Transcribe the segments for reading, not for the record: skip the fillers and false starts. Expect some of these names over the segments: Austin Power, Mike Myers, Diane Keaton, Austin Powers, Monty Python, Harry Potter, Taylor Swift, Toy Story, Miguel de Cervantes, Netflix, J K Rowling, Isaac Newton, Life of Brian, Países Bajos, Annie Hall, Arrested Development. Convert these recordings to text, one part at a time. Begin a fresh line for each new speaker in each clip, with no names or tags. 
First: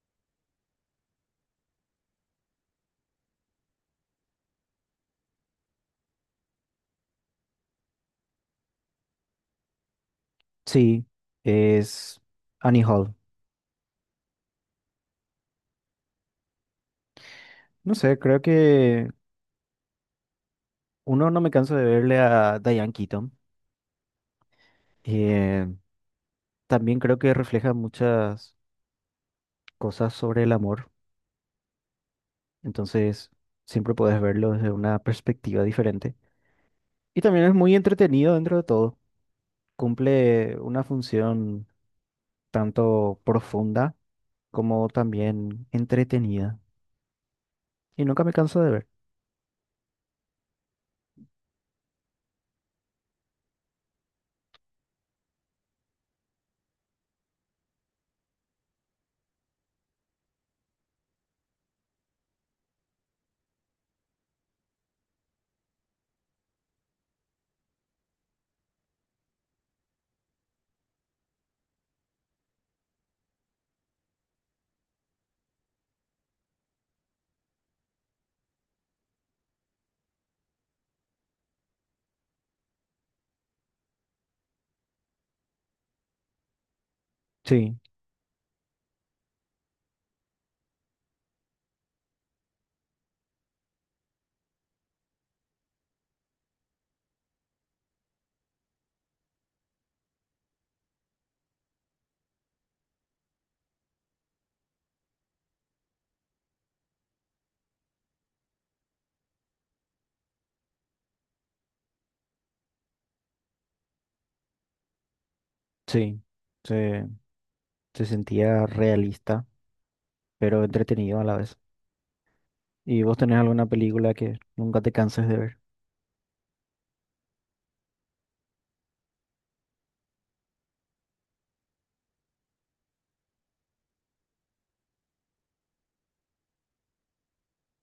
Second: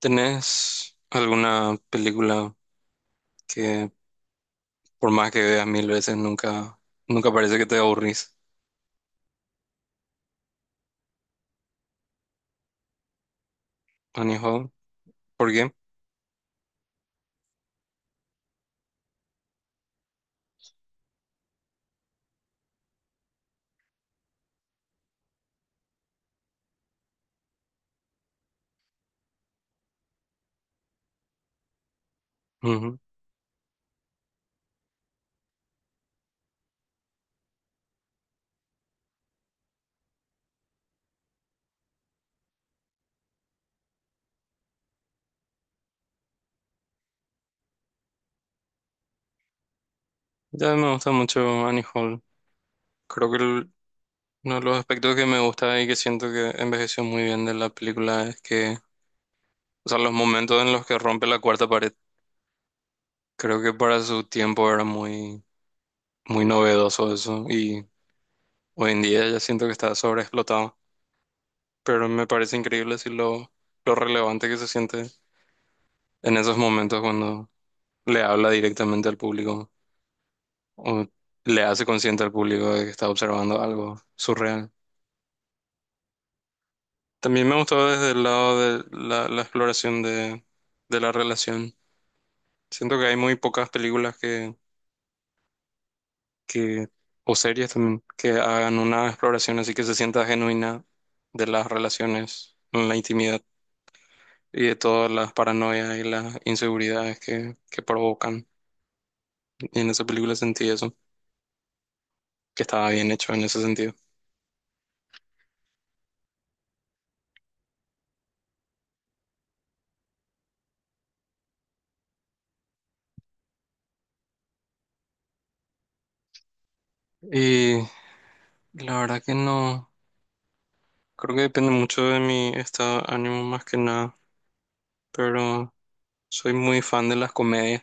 ¿Tenés alguna película que por más que veas mil veces nunca parece que te aburrís?
Sí, es Annie Hall.
Annie Hall. ¿Por qué?
No sé, creo que uno no me canso de verle a Diane Keaton. Eh, También creo que refleja muchas cosas sobre el amor,
Ujú.
entonces siempre puedes verlo desde una perspectiva diferente. Y también es muy entretenido dentro de todo. Cumple una función tanto profunda como también entretenida. Y nunca me canso de ver.
Ya me gusta mucho Annie Hall. Creo que uno de los aspectos que me gusta y que siento que envejeció muy bien de la película es que, o sea, los momentos en los que rompe la cuarta pared, creo que para su tiempo era muy novedoso eso y hoy en día ya siento que está sobreexplotado, pero me parece increíble si lo, lo relevante que se siente en esos momentos cuando le habla directamente al público o le hace consciente al público de que está observando algo surreal. También me
Sí,
gustó desde el lado de la exploración de la relación. Siento que hay muy pocas películas que, o series también, que hagan una exploración así que se sienta genuina de las relaciones en la intimidad y de todas las paranoias y las inseguridades que provocan. Y en esa película sentí eso, que estaba bien hecho en ese sentido.
sí, se, se sentía realista, pero entretenido a la vez. ¿Y vos tenés alguna película que nunca te canses de ver?
Y la verdad que no, creo que depende mucho de mi estado de ánimo más que nada, pero soy muy fan de las comedias.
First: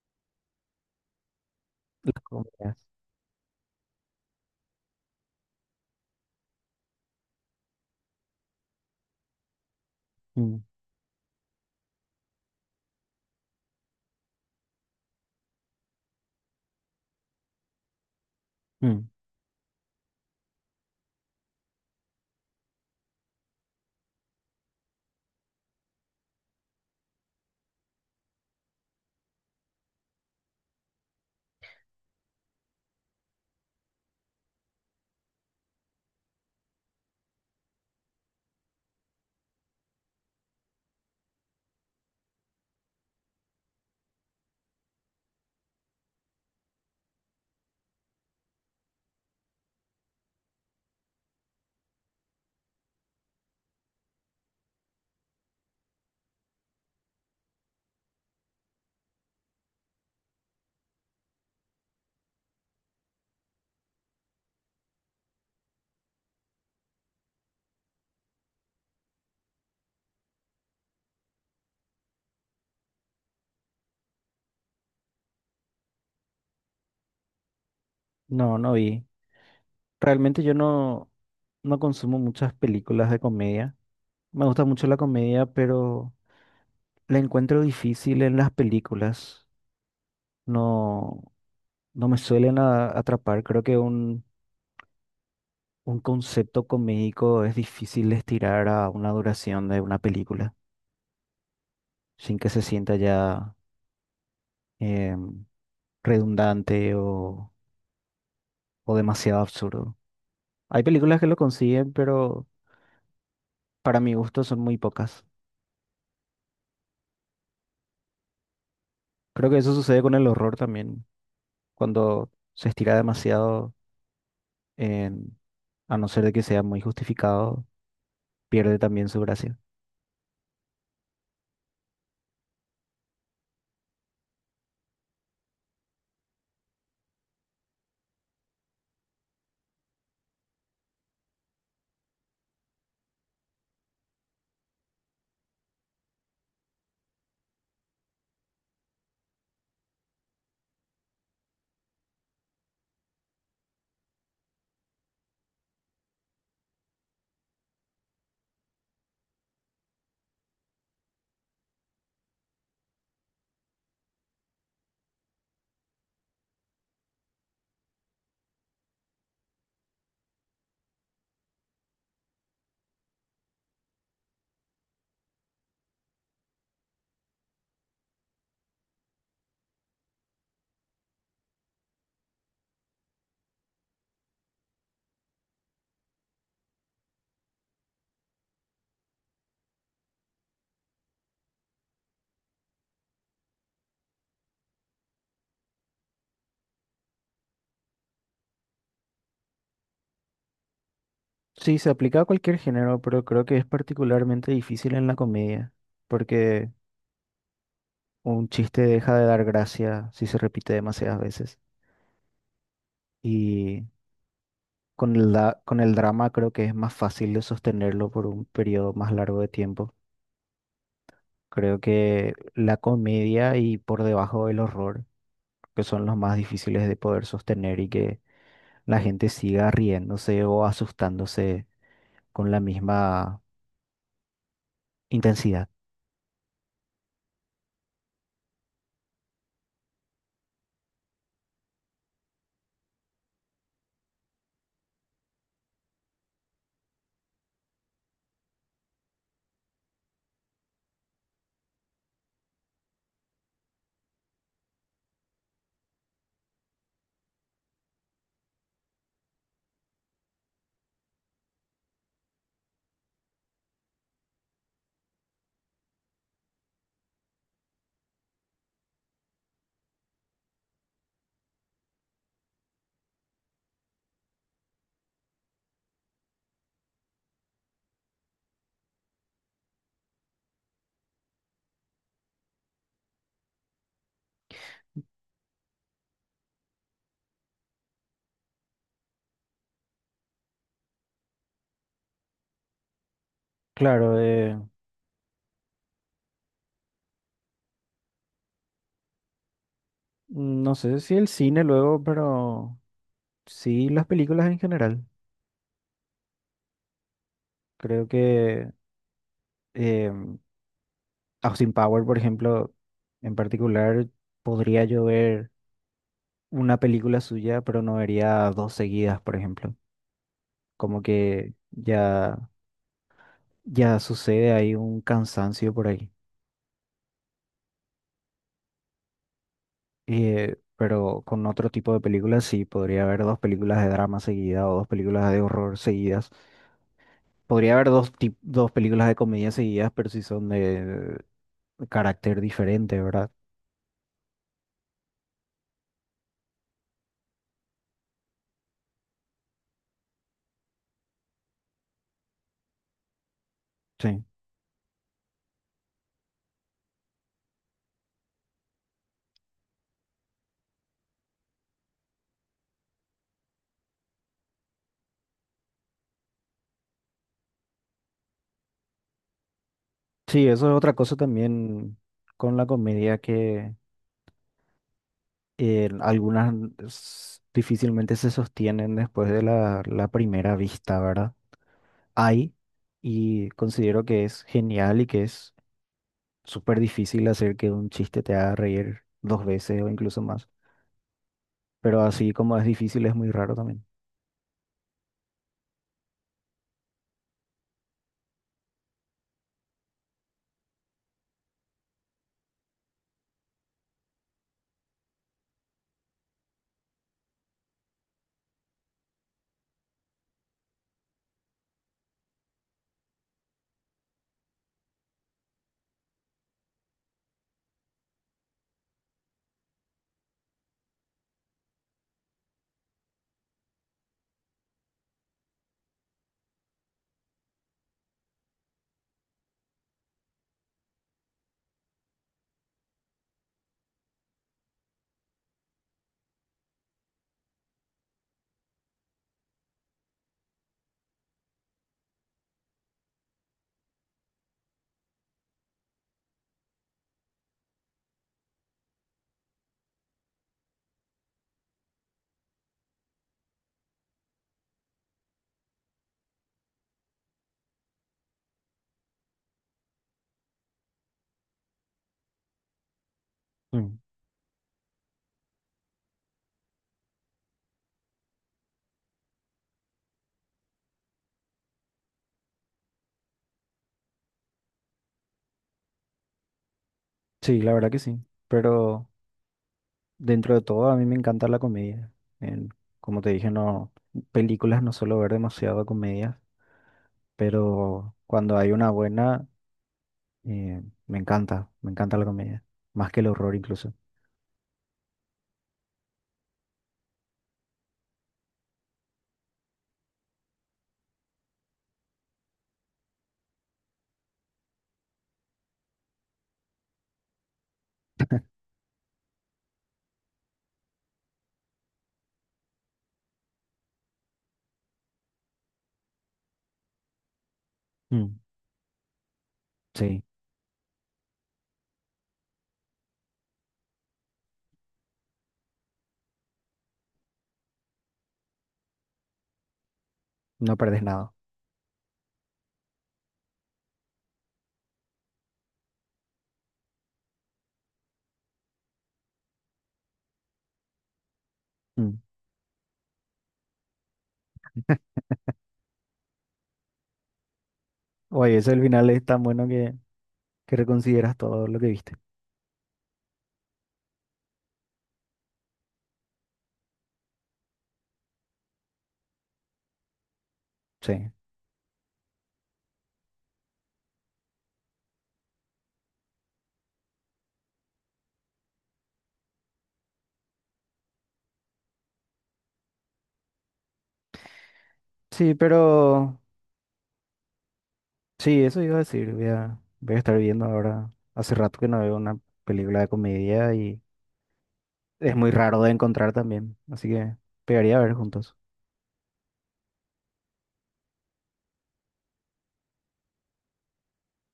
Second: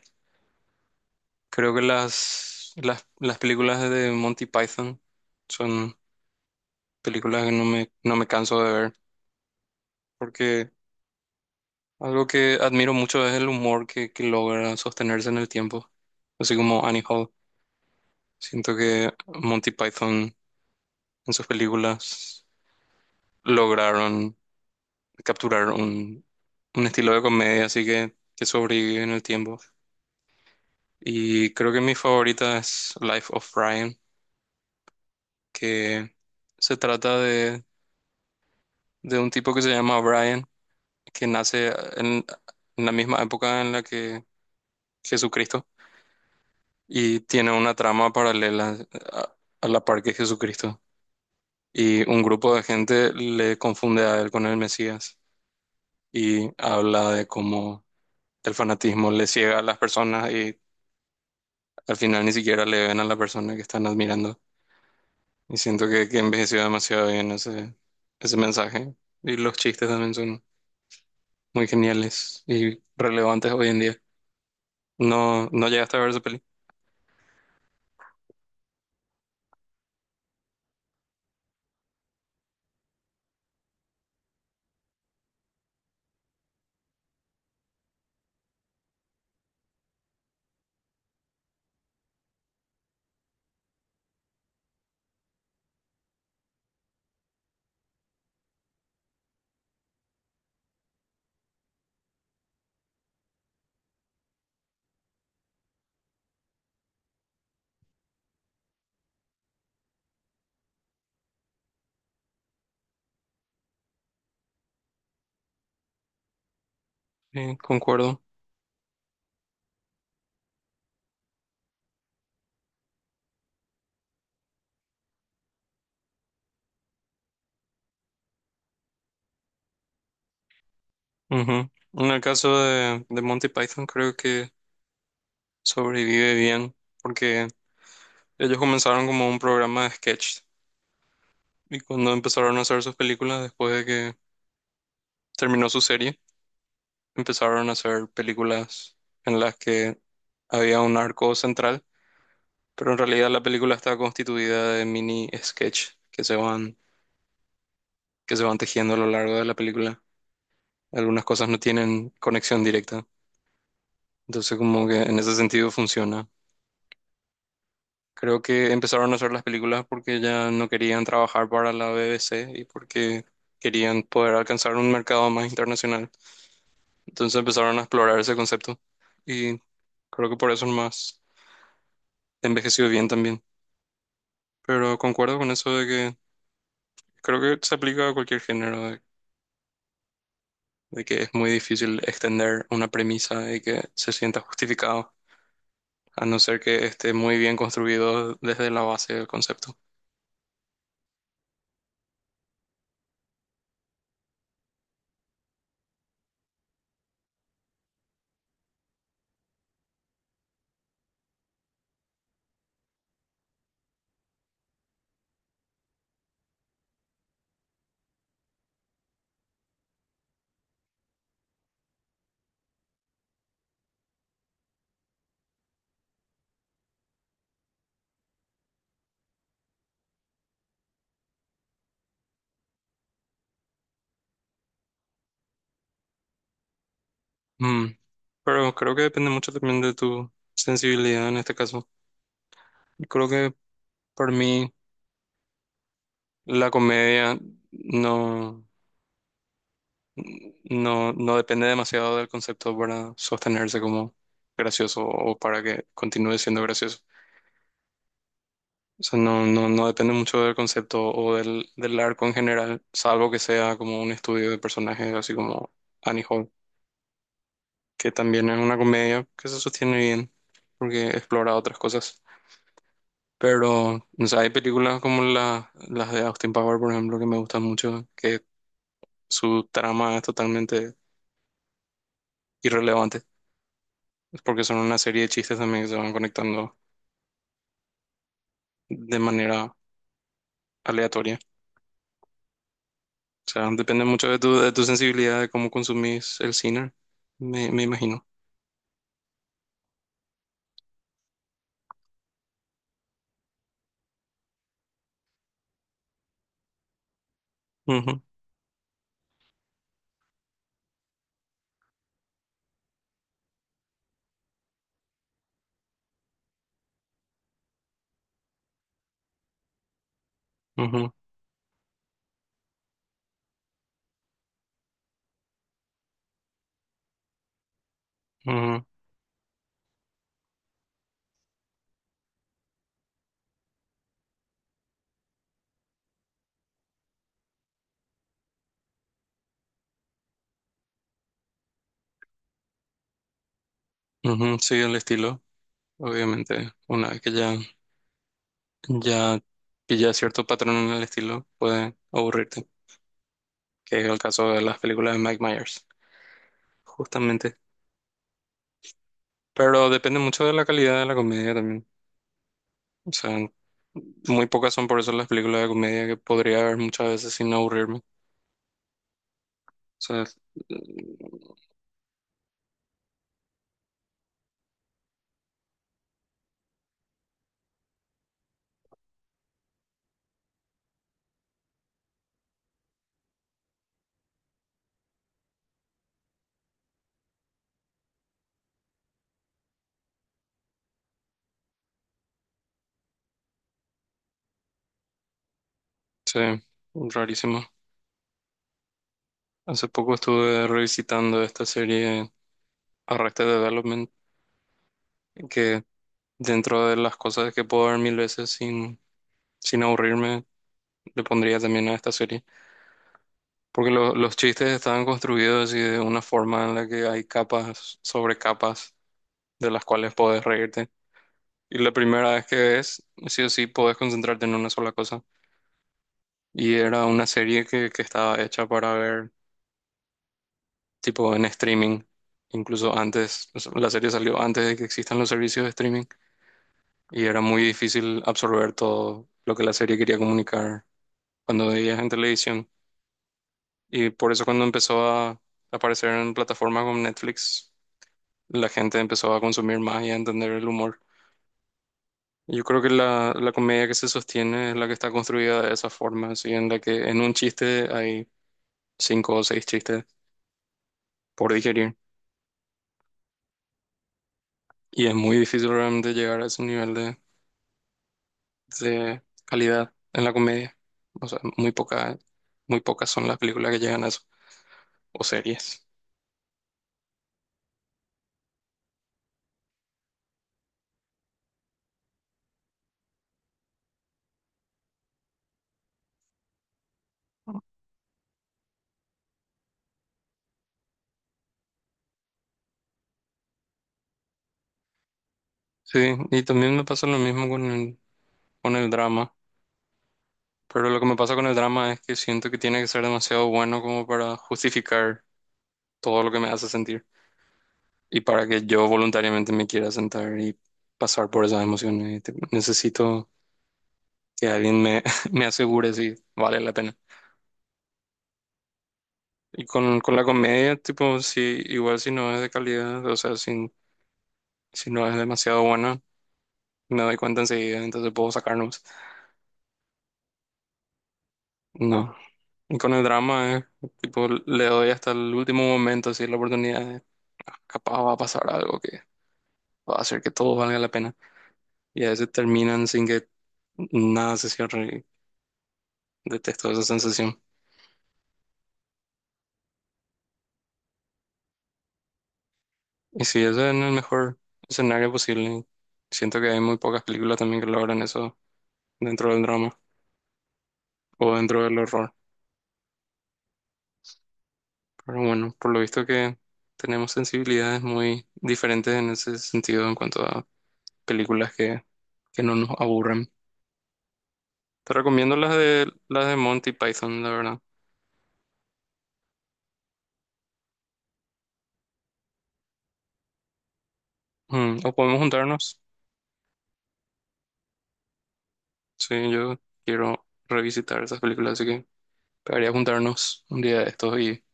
Creo que
Las comedias.
las películas de Monty Python son películas que no me canso de ver,
Mm,
porque algo que admiro mucho es el humor que logra sostenerse en el tiempo, así como Annie Hall. Siento
mm.
que Monty Python en sus películas lograron capturar un estilo de comedia, así que sobrevive en el tiempo. Y creo que mi favorita es Life of Brian, que se trata de un tipo que se llama Brian, que nace en, en la misma época en la que Jesucristo y tiene una trama paralela a, a la par que Jesucristo. Y un grupo de gente le confunde a él con el Mesías y habla de cómo el fanatismo le ciega a las personas y al final ni siquiera le ven a la persona que están admirando. Y siento que envejeció demasiado bien ese mensaje. Y los chistes también son muy geniales y relevantes hoy en día. No llegaste a ver esa peli.
No, no vi. Realmente yo no, no consumo muchas películas de comedia. Me gusta mucho la comedia, pero la encuentro difícil en las películas. No, no me suelen atrapar. Creo que un concepto comédico es difícil de estirar a una duración de una película sin que se sienta ya em, redundante o demasiado absurdo. Hay películas que lo consiguen, pero para mi gusto son muy pocas.
Sí, concuerdo.
Creo que eso sucede con el horror también, cuando se estira demasiado, en- a no ser de que sea muy justificado, pierde también su gracia.
Ujú. En el caso de Monty Python, creo que sobrevive bien porque ellos comenzaron como un programa de sketch y cuando empezaron a hacer sus películas, después de que terminó su serie, empezaron a hacer películas en las que había un arco central. Pero en realidad la película está constituida de mini sketch que se van tejiendo a lo largo de la película. Algunas cosas no tienen conexión directa. Entonces como que en ese sentido funciona. Creo que empezaron a hacer las películas porque ya no querían trabajar para la BBC y porque querían poder alcanzar un mercado más internacional. Entonces empezaron a explorar ese concepto y creo que por eso más envejeció bien también. Pero concuerdo con eso de que creo que se aplica a cualquier género, de que es muy difícil extender una premisa y que se sienta justificado, a no ser que esté muy bien construido desde la base del concepto.
Sí, se aplica a cualquier género, pero creo que es particularmente difícil en la comedia, porque un chiste deja de dar gracia si se repite demasiadas veces. Y con con el drama creo que es más fácil de sostenerlo por un periodo más largo de tiempo. Creo que la comedia y por debajo el horror, que son los más difíciles de poder sostener y que la gente siga riéndose o asustándose con la misma intensidad.
Mm, Pero creo que depende mucho también de tu sensibilidad en este caso. Creo que por mí la comedia no, no depende demasiado del concepto para sostenerse como gracioso o para que continúe siendo gracioso. O sea, no depende mucho del concepto o del arco en general, salvo que sea como un estudio de personajes, así como Annie Hall, que también es una comedia que se sostiene bien porque explora otras cosas. Pero, o sea, hay películas como las de Austin Power, por ejemplo, que me gustan mucho, que su trama es totalmente irrelevante, es porque son una serie de chistes también que se van conectando de manera aleatoria. O sea, depende
Claro,
mucho de de tu sensibilidad, de cómo consumís el cine, me imagino.
no sé si el cine luego, pero sí las películas en general. Creo
Ujú,
que eh, Austin Power, por ejemplo, en particular, podría yo ver una película suya, pero no vería dos seguidas, por ejemplo. Como
ujú,
que ya... Ya sucede, hay un cansancio por ahí.
ujú,
Pero con otro tipo de películas sí, podría haber dos películas de drama seguidas o dos películas de horror seguidas. Podría haber dos películas de comedia seguidas, pero si son de carácter diferente, ¿verdad?
ujú. Sí, el estilo, obviamente, una vez que ya pilla cierto patrón en el estilo, puede aburrirte, que es el
Sí.
caso de las películas de Mike Myers, justamente. Pero depende mucho de la calidad de la comedia también. O sea, muy pocas son por eso las películas de comedia que podría ver muchas veces sin aburrirme. O sea,
Sí, eso es otra cosa también con la comedia que algunas difícilmente se sostienen después de la primera vista, ¿verdad? Hay, y considero que es genial y que es súper difícil hacer que un chiste te haga reír dos veces o incluso más. Pero así como es difícil, es muy raro también.
sí, rarísimo. Hace poco estuve revisitando esta serie Arrested Development, que dentro de las cosas que puedo ver mil veces sin aburrirme, le pondría también a esta serie. Porque los chistes estaban construidos y de una forma en la que hay capas sobre capas de las cuales puedes reírte. Y la primera vez que ves, sí o sí, puedes concentrarte en una sola cosa. Y era una serie que estaba hecha para ver tipo en streaming. Incluso antes, o sea, la serie salió antes de que existan los servicios de streaming y era muy difícil absorber todo lo que la serie quería comunicar cuando veías en televisión. Y por eso cuando empezó a aparecer en plataformas como Netflix, la gente empezó a consumir más y a entender el humor. Yo creo que la comedia que se sostiene es la que está construida de esa forma, así en la que en un chiste hay cinco o seis chistes por digerir.
Mm.
Y es muy difícil realmente llegar a ese nivel de calidad en la comedia. O sea, muy poca, muy pocas son las películas que llegan a eso, o series.
Sí, la verdad que sí. Pero dentro de todo, a mí me encanta la comedia. En- Como te dije, no, películas no suelo ver demasiado comedia, pero cuando hay una buena, eh, me encanta la comedia. Más que el horror incluso.
Sí, y también me pasa lo mismo con con el drama. Pero lo que me pasa con el drama es que siento que tiene que ser demasiado bueno como para justificar todo lo que me hace sentir y para que yo voluntariamente me quiera sentar y pasar por esas emociones. Necesito que alguien me, me asegure si vale la pena.
Mm.
Y con la
Sí,
comedia, tipo, si, igual si no es de calidad, o sea, si, si no es demasiado buena, me doy cuenta enseguida, entonces puedo sacarnos.
no perdes nada.
No. Y con el drama, tipo, le doy hasta el último momento, si la oportunidad, capaz va a pasar algo o hacer que todo valga la pena. Y a
Mm.
veces terminan sin que nada se cierre. Y detesto esa sensación.
Oye, ese el final es tan bueno que reconsideras todo lo que viste.
Y si eso es el mejor escenario posible. Siento que hay muy pocas películas también que logran eso dentro del drama
Sí.
o dentro del horror. Pero bueno, por lo visto que tenemos sensibilidades muy diferentes en ese sentido en cuanto a películas que no nos aburren. Te recomiendo
Sí,
las de
pero
Monty Python, la verdad.
sí, eso iba a decir. Voy a estar viendo ahora. Hace rato que no veo una película de comedia y
Mm, o podemos
es muy
juntarnos.
raro de encontrar también. Así que pegaría a ver juntos.
Sí, yo quiero revisitar esas películas, así que debería juntarnos un día de estos y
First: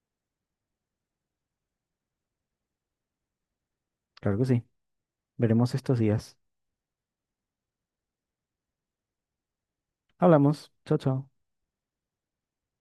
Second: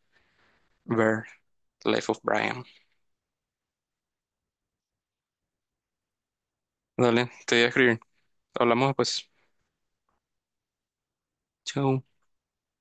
ver Life of Brian.
Claro que sí. Veremos estos días.
Dale, te voy a escribir. Hablamos después.
Hablamos. Chao, chao.
Chao.